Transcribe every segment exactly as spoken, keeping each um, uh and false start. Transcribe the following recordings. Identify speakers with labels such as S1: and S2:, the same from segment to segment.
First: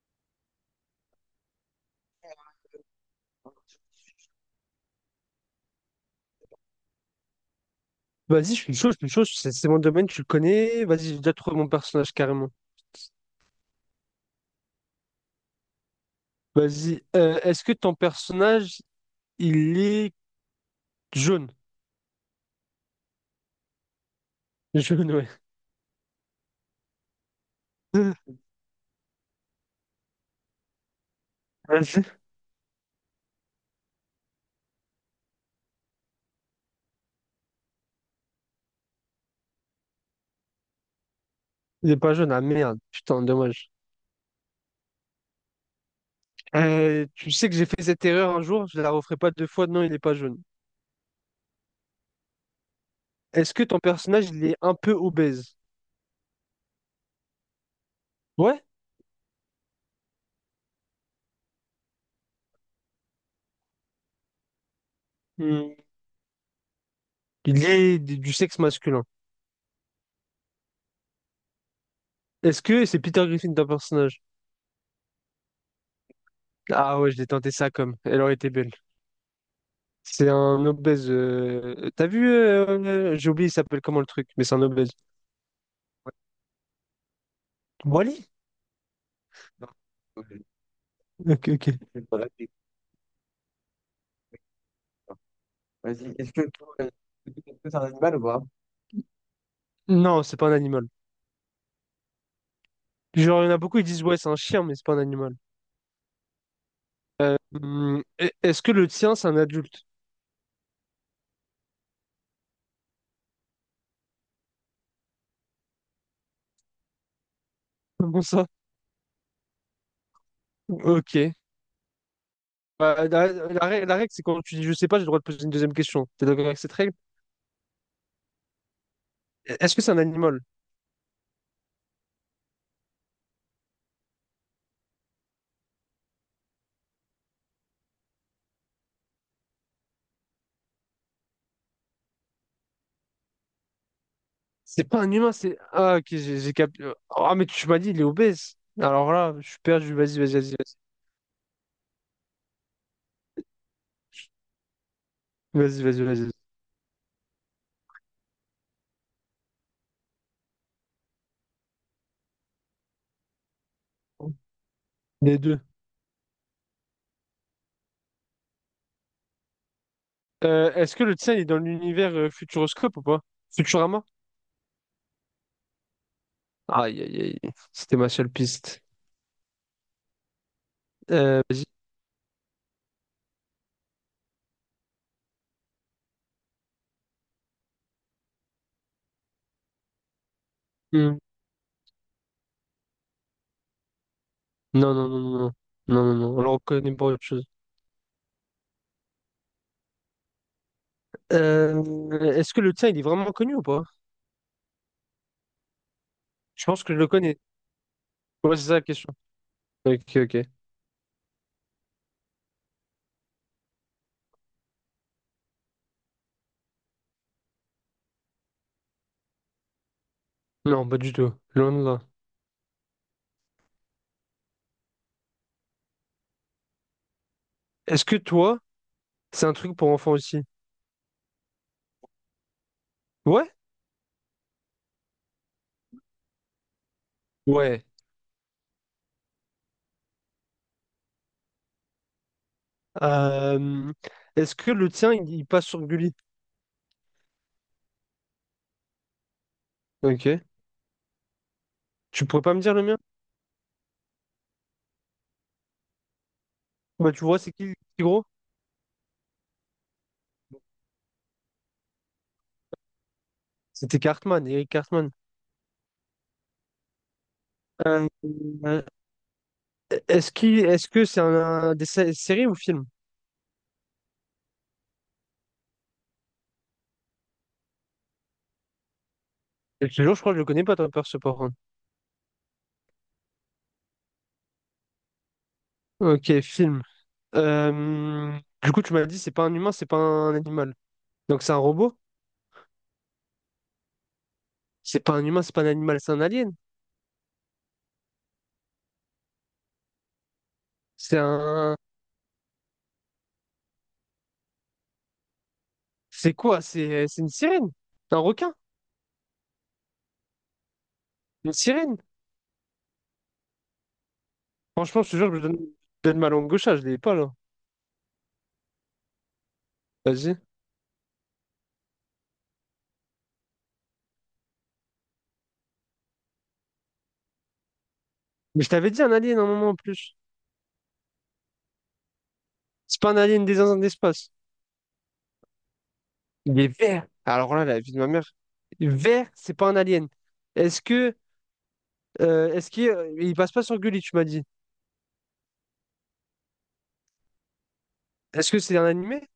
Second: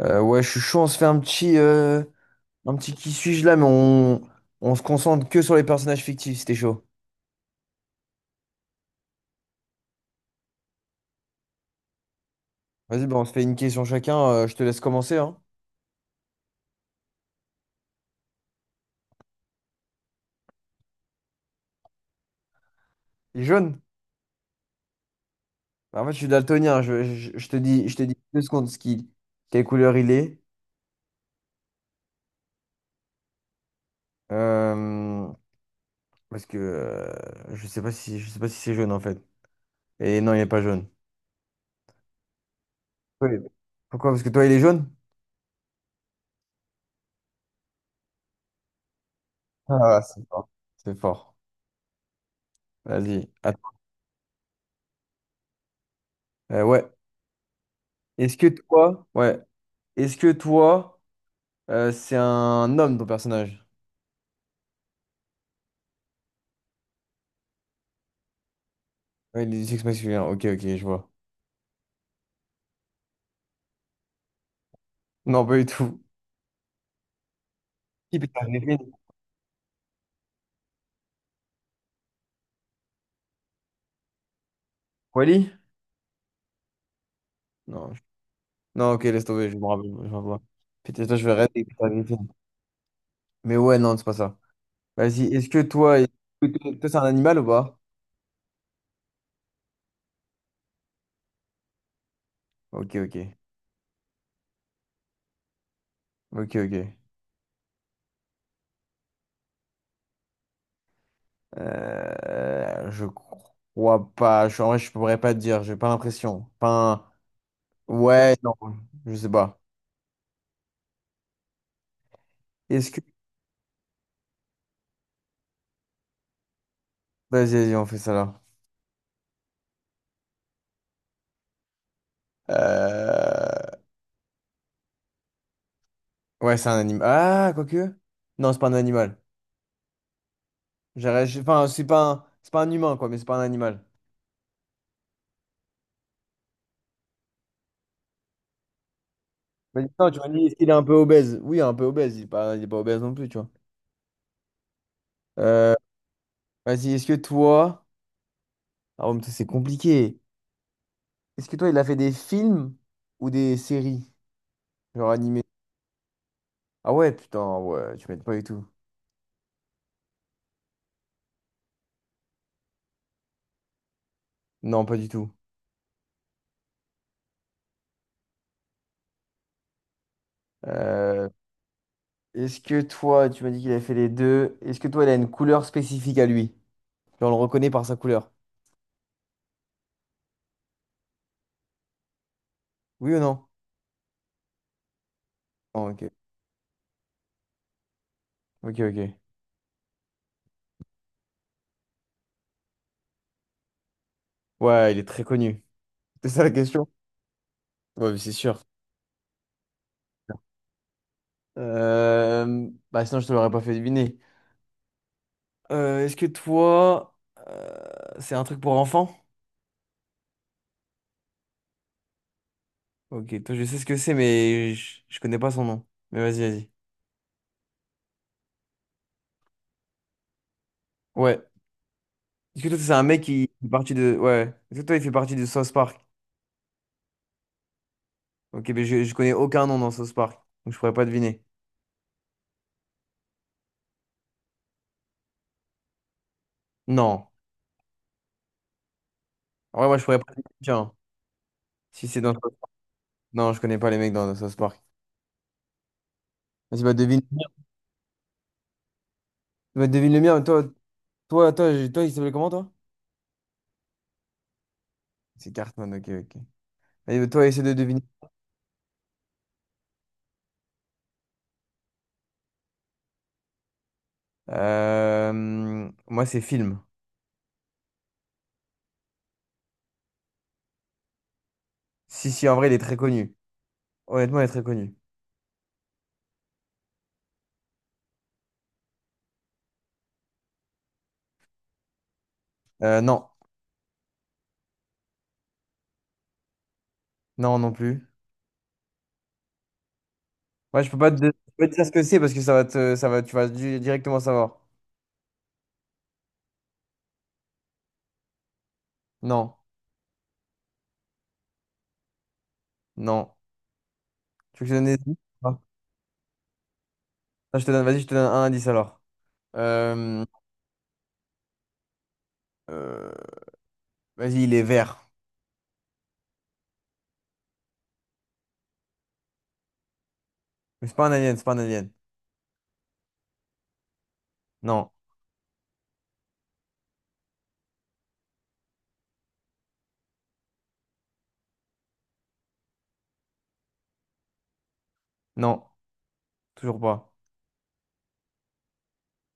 S1: Euh, ouais, je suis chaud, on se fait un petit, euh, un petit qui suis-je là, mais on, on se concentre que sur les personnages fictifs, c'était chaud.
S2: Vas-y, je suis chaud, je suis chaud, c'est c'est mon domaine, tu le connais. Vas-y, j'ai déjà trouvé mon personnage carrément.
S1: Vas-y, bah, on se fait une question chacun, euh, je te laisse commencer, hein.
S2: Vas-y, euh, est-ce que ton personnage, il est jaune?
S1: Il est jaune.
S2: Jaune, ouais.
S1: Bah, en fait, je suis daltonien, je, je, je te dis, je te dis deux secondes ce qui, quelle couleur il est.
S2: Vas-y.
S1: Euh, parce que euh, je sais pas si, je sais pas si c'est jaune en fait. Et non, il est pas jaune.
S2: Il est pas jaune, ah merde, putain,
S1: Oui.
S2: dommage.
S1: Pourquoi? Parce que toi, il est jaune?
S2: Euh, tu sais que j'ai fait cette erreur un jour, je la referai pas deux fois, non, il est
S1: Ah,
S2: pas
S1: c'est
S2: jaune.
S1: fort. C'est fort. Vas-y.
S2: Est-ce que
S1: Attends.
S2: ton personnage, il est un peu obèse?
S1: Euh, ouais. Est-ce que
S2: Ouais.
S1: toi, ouais. Est-ce que toi, Euh, c'est un homme, ton personnage.
S2: Hmm. Il est du du sexe masculin.
S1: Ouais, il est du sexe masculin. Ok, ok, je vois.
S2: Est-ce que c'est Peter Griffin ton personnage?
S1: Non, pas du tout.
S2: Ah ouais, je l'ai tenté ça comme,
S1: Qui
S2: elle aurait
S1: Peter
S2: été belle.
S1: Griffin?
S2: C'est un obèse. euh, T'as vu, euh, j'ai oublié, il s'appelle comment le truc, mais c'est un obèse.
S1: Wally? Non. je-
S2: Wally?
S1: Non, ok, laisse tomber, je me rappelle, je me rappelle pas. Putain, toi, je vais rêver
S2: Ok,
S1: avec Peter
S2: ok.
S1: Griffin. Mais ouais, non, c'est pas ça. Vas-y, est-ce que toi, est-ce que toi, toi, c'est un animal ou pas?
S2: Non, c'est pas un animal.
S1: Ok, ok.
S2: Genre, il y en a beaucoup, ils disent, ouais, c'est un chien, mais c'est pas un animal.
S1: Ok, ok.
S2: Hum, e- est-ce que le tien, c'est un adulte?
S1: Euh, je crois pas. Je, en vrai, je pourrais pas te dire, j'ai pas l'impression. Enfin,
S2: Comment
S1: ouais,
S2: ça?
S1: non, je sais pas.
S2: Ok.
S1: Est-ce
S2: Bah,
S1: que...
S2: la, la rè- la règle, c'est quand tu dis, je sais pas, j'ai le droit de poser une deuxième question. T'es d'accord avec cette règle?
S1: Vas-y, vas-y, on fait ça là.
S2: E-, Est-ce que c'est un animal?
S1: Euh, Ouais, c'est un animal. Ah, quoique. Non, c'est pas un animal. J'aurais- j'ai- Enfin, c'est pas un... c'est pas un humain, quoi, mais c'est pas un animal.
S2: C'est pas un humain, c'est. Ah, ok, j'ai j'ai cap... Ah, mais tu m'as dit, il est obèse. Alors là, je suis
S1: Vas-y,
S2: perdu.
S1: non, tu
S2: Vas-y,
S1: m'as
S2: vas-y,
S1: dit,
S2: vas-y,
S1: est-ce qu'il est
S2: vas-y.
S1: un peu obèse? Oui, un peu obèse. Il est pas, il est pas obèse non plus, tu vois. Euh,
S2: Vas-y, vas-y, vas-y.
S1: Vas-y, est-ce que toi. Ah, ouais, mais ça, c'est compliqué. Est-ce que toi, il a fait des films ou des séries? Genre
S2: Les
S1: animées?
S2: deux.
S1: Ah ouais, putain, ouais, tu m'aides pas du tout.
S2: Euh, est-ce que le tien il est dans l'univers euh, Futuroscope ou pas? Futurama?
S1: Non, pas du tout.
S2: Aïe, aïe, aïe. C'était ma seule piste.
S1: Euh,
S2: Euh, vas-y.
S1: Est-ce que toi, tu m'as dit qu'il a fait les deux. Est-ce que toi, il a une couleur spécifique à lui? Genre, on le reconnaît par sa couleur.
S2: Hmm.
S1: Oui ou non?
S2: Non, non, non, non, non.
S1: Non, ok.
S2: Non, non, non. Alors, on connaît pas autre chose.
S1: Ok, ok.
S2: Euh, Est-ce que le tien, il est vraiment connu ou pas?
S1: Ouais, il est très connu. C'est ça la
S2: Je pense
S1: question?
S2: que je le connais.
S1: Ouais, mais c'est
S2: Ouais,
S1: sûr.
S2: c'est ça la question. Ok, ok.
S1: Euh, Bah, sinon, je te l'aurais pas fait deviner. Euh, est-ce que toi, euh, c'est un truc pour enfants?
S2: Non, pas du tout. Loin de là.
S1: Ok, toi, je sais ce que c'est, mais je, je connais pas son nom. Mais vas-y, vas-y.
S2: Est-ce que toi, c'est un truc pour enfants aussi?
S1: Ouais. Est-ce que toi, c'est un mec qui
S2: Ouais?
S1: fait partie de. Ouais. Est-ce que toi, il fait partie de South Park?
S2: Ouais.
S1: Ok, mais je, je connais aucun nom dans South Park. Donc, je pourrais pas deviner.
S2: Euh, Est-ce que le tien, il, il passe sur Gulli?
S1: Non. Ouais, moi, je pourrais pas deviner.
S2: Ok.
S1: Tiens, si c'est
S2: Tu
S1: dans.
S2: pourrais pas me dire le mien?
S1: Non, je connais pas les mecs dans South Park. Vas-y, bah,
S2: Bah,
S1: devine.
S2: tu vois, c'est qui le petit gros?
S1: Bah, devine le mien. Toi, toi, toi, toi, il s'appelait comment, toi?
S2: C'était Cartman, Eric Cartman.
S1: C'est Cartman, ok, ok. Allez, toi, essaie de deviner.
S2: Euh, Euh, Est-ce qu'il, est-ce que c'est un, un des sé- séries ou film?
S1: Euh, moi, c'est film.
S2: Et toujours, je crois que je le connais pas, Tom Perce, par contre.
S1: Si, si, en vrai, il est très connu. Honnêtement, il est très connu.
S2: Ok, film. Euh, du coup, tu m'as dit, c'est pas un humain, c'est pas un animal. Donc, c'est un robot?
S1: Euh, non,
S2: C'est pas un humain, c'est pas un animal, c'est un alien.
S1: non, non plus. Moi, je peux pas te,
S2: C'est
S1: Je peux pas te
S2: un.
S1: dire ce que c'est parce que ça va te, ça va, tu vas di- directement savoir.
S2: C'est quoi? C'est c'est une sirène? Un requin?
S1: Non,
S2: Une sirène?
S1: non. Tu veux que je te donne des
S2: Franchement, je
S1: indices?
S2: te jure, je donne,
S1: Non.
S2: je donne ma langue gauche, ah, je l'ai pas là.
S1: Non, je te donne, vas-y, je te donne un indice alors. Euh,
S2: Vas-y.
S1: euh, Vas-y, il est vert.
S2: Mais je t'avais dit un alien un moment en plus.
S1: Mais c'est pas un alien, c'est pas un alien.
S2: C'est pas un alien des zinzins de l'espace.
S1: Non,
S2: Il est vert. Alors là, la vie de ma mère. Vert, c'est pas un alien. Est-ce que Euh, est-ce qu'il euh, il passe pas sur Gulli, tu m'as dit?
S1: non, toujours pas.
S2: Est-ce que c'est un animé?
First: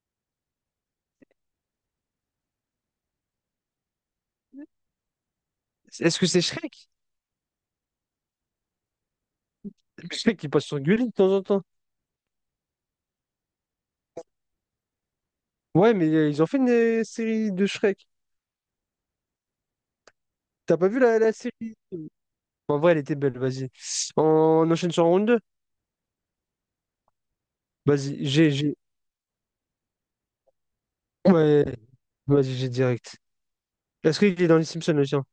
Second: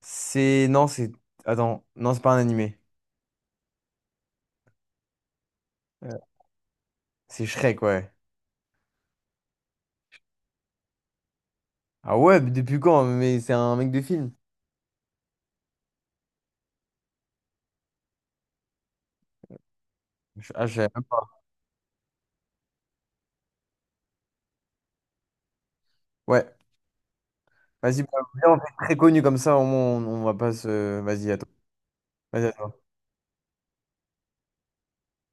S1: C'est, non, c'est, Attends, non, c'est pas un animé. Euh,
S2: Est-ce que c'est Shrek?
S1: C'est Shrek, ouais.
S2: Shrek, il passe sur Gulli de temps en temps.
S1: Ah ouais, mais depuis quand? Mais c'est un mec de film.
S2: Ouais, mais euh, ils ont fait une euh, série de Shrek.
S1: Je- Ah, je
S2: T'as
S1: savais
S2: pas vu
S1: même
S2: la,
S1: pas.
S2: la série? En vrai, elle était belle, vas-y. On enchaîne sur round deux.
S1: Ouais. Vas-y, bah,
S2: Vas-y, j'ai,
S1: viens, on fait
S2: j'ai.
S1: très connu comme ça, au moins on, on va pas se. Vas-y, à toi.
S2: Ouais,
S1: Vas-y, à
S2: vas-y, j'ai
S1: toi.
S2: direct. Est-ce qu'il est dans les Simpsons, le tien?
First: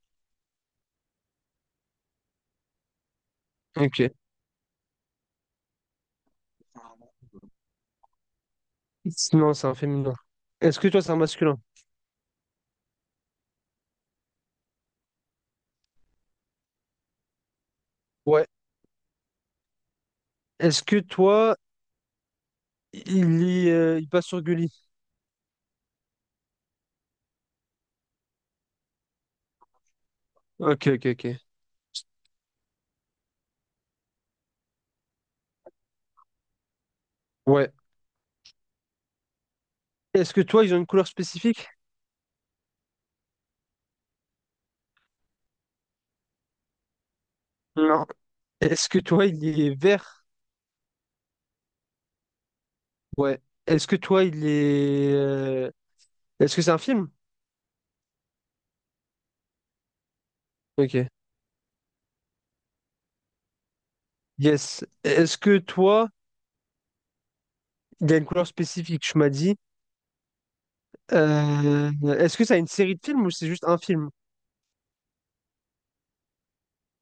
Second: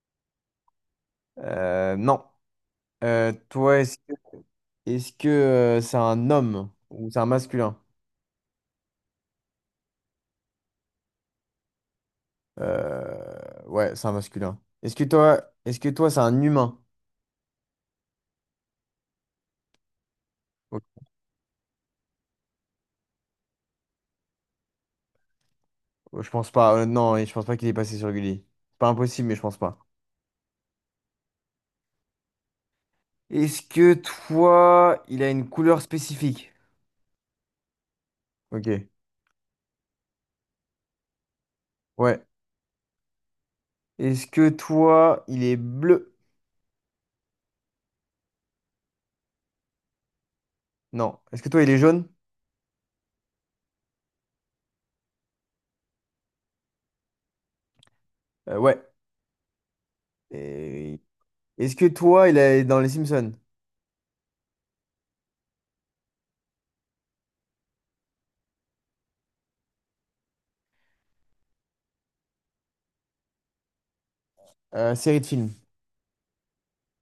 S1: Euh, non. Euh, toi, est-ce
S2: Ok.
S1: que est-ce que, euh, c'est un homme ou c'est un masculin?
S2: Non, c'est un féminin. Est-ce que toi, c'est un masculin?
S1: Euh, Ouais, c'est un masculin. Est-ce que toi, est-ce que toi, c'est un humain?
S2: Ouais. Est-ce que toi, il, y, euh, il passe sur Gulli?
S1: Oh, je pense pas. Euh, non, et je pense pas qu'il est passé sur Gulli. Pas impossible, mais je pense pas.
S2: Ok, ok, ok.
S1: Est-ce que toi, il a une couleur spécifique?
S2: Ouais.
S1: Ok.
S2: Est-ce que toi, ils ont une couleur spécifique?
S1: Ouais. Est-ce que toi, il est bleu?
S2: Non. Est-ce que toi, il est vert?
S1: Non. Est-ce que toi, il est jaune?
S2: Ouais. Est-ce que toi, il est... euh, Est-ce que c'est un film?
S1: Euh, ouais.
S2: Ok.
S1: Et- Est-ce que toi, il est dans Les Simpsons?
S2: Yes. Est-ce que toi, il y a une couleur spécifique, tu m'as dit. Euh, Est-ce que ça a une série de films ou c'est juste un film?
S1: Euh, série de films.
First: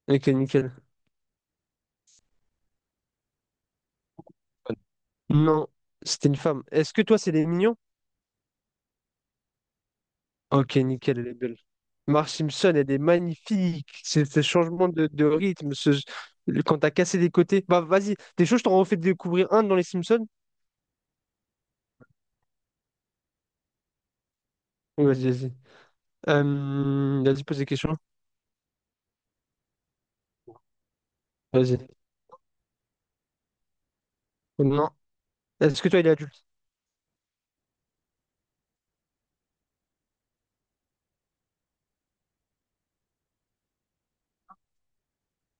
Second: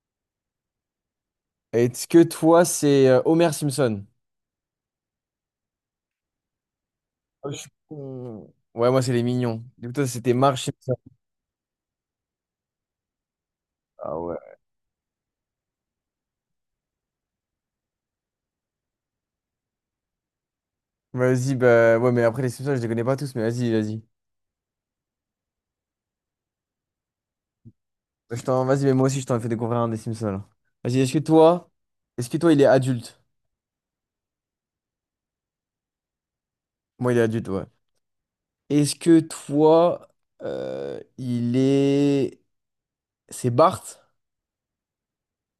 S2: Ok, nickel.
S1: Est-ce que toi, c'est euh, Homer Simpson?
S2: Non, c'était une femme. Est-ce que toi, c'est les
S1: Ah, je suis
S2: mignons?
S1: con. Ouais, moi, c'est les mignons. Du coup, toi, c'était Marge
S2: Ok,
S1: Simpson.
S2: nickel, elle est belle. Marge Simpson, elle est magnifique.
S1: Ah
S2: C'est
S1: ouais.
S2: ce changement de, de rythme, ce, le- quand t'as cassé des côtés. Bah, vas-y, des choses, je t'en refais découvrir un dans les Simpsons.
S1: Vas-y, bah ouais, mais après, les Simpsons, je les connais pas tous, mais vas-y, vas-y.
S2: Oui, vas-y, vas-y. Euh, vas-y, pose des questions.
S1: Bah, Je t'en... Vas-y, mais moi aussi, je t'en ai fait découvrir un des Simpsons. Là. Vas-y, est-ce que toi,
S2: Vas-y.
S1: est-ce que toi, il est adulte?
S2: Non. Est-ce que toi, il est adulte?
S1: Moi, il est adulte, ouais. Est-ce que toi, euh, il est... c'est Bart?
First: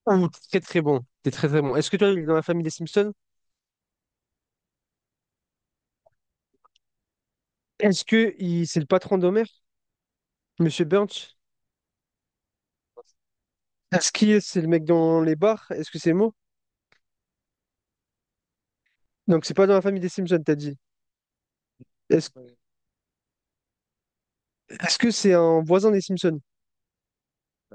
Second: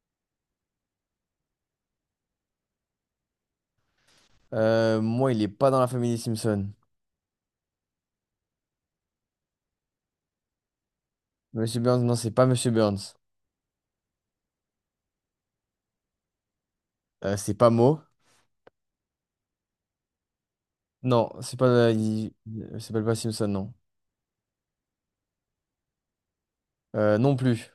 S2: Ouh, très très bon. T'es très très bon. Est-ce que toi, il est dans la famille des Simpsons?
S1: Euh, moi, il est pas dans la famille des Simpsons.
S2: Est-ce que il... c'est le patron d'Homer? Monsieur Burns?
S1: Monsieur Burns, non, c'est pas Monsieur Burns.
S2: Est-ce qu'il C'est le mec dans les bars? Est-ce que c'est Mo?
S1: Euh, c'est pas Mo.
S2: Donc, c'est pas dans la famille des Simpsons, t'as dit.
S1: Non, c'est pas. Euh,
S2: Est-ce
S1: il il s'appelle pas Simpson, non.
S2: Est-ce que c'est un voisin des Simpsons?
S1: Euh, non plus.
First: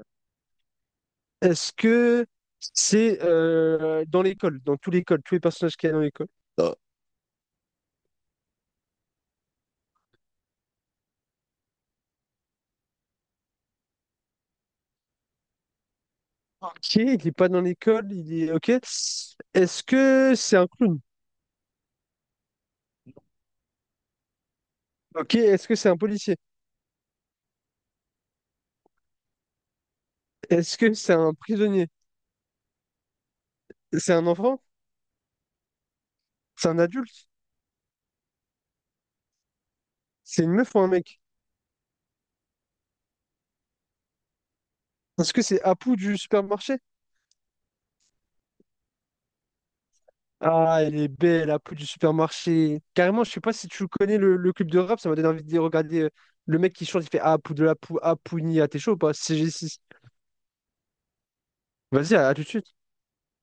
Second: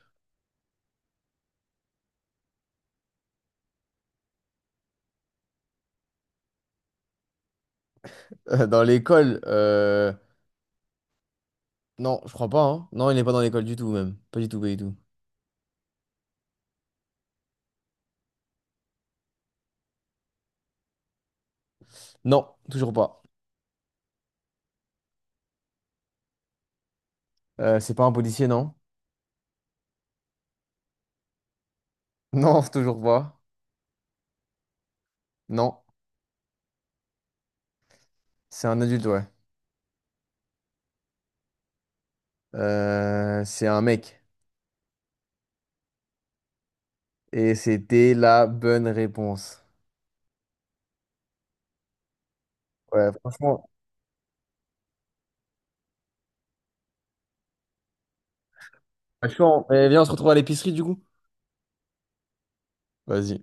S2: Est-ce que c'est euh, dans l'école, dans tous l'école, tous les personnages qu'il y a dans l'école?
S1: Euh, dans l'école, euh... non, je crois pas. Hein. Non, il n'est pas dans l'école du tout, même. Pas du tout, pas du tout.
S2: Ok, il n'est pas dans l'école, il est... Ok. Est-ce que c'est un clown?
S1: Non, toujours pas.
S2: Ok, est-ce que c'est un policier?
S1: Euh, c'est pas un policier, non?
S2: Est-ce que c'est un prisonnier?
S1: Non, toujours pas.
S2: C'est un enfant?
S1: Non,
S2: C'est un adulte?
S1: c'est un adulte, ouais.
S2: C'est une meuf ou un mec?
S1: Euh, c'est un mec.
S2: Est-ce que c'est Apu du supermarché?
S1: Et c'était la bonne réponse.
S2: Ah, elle est belle, Apu du supermarché.
S1: Ouais,
S2: Carrément, je sais pas
S1: franchement.
S2: si tu connais le, le club de rap, ça m'a donné envie de regarder euh, le mec qui chante, il fait Apu de la pou, Apu ni à t'es chaud ou pas?
S1: Franchement,
S2: C G six.
S1: eh bien, on se retrouve à l'épicerie, du coup.
S2: Vas-y, à, à tout de suite.
S1: Vas-y.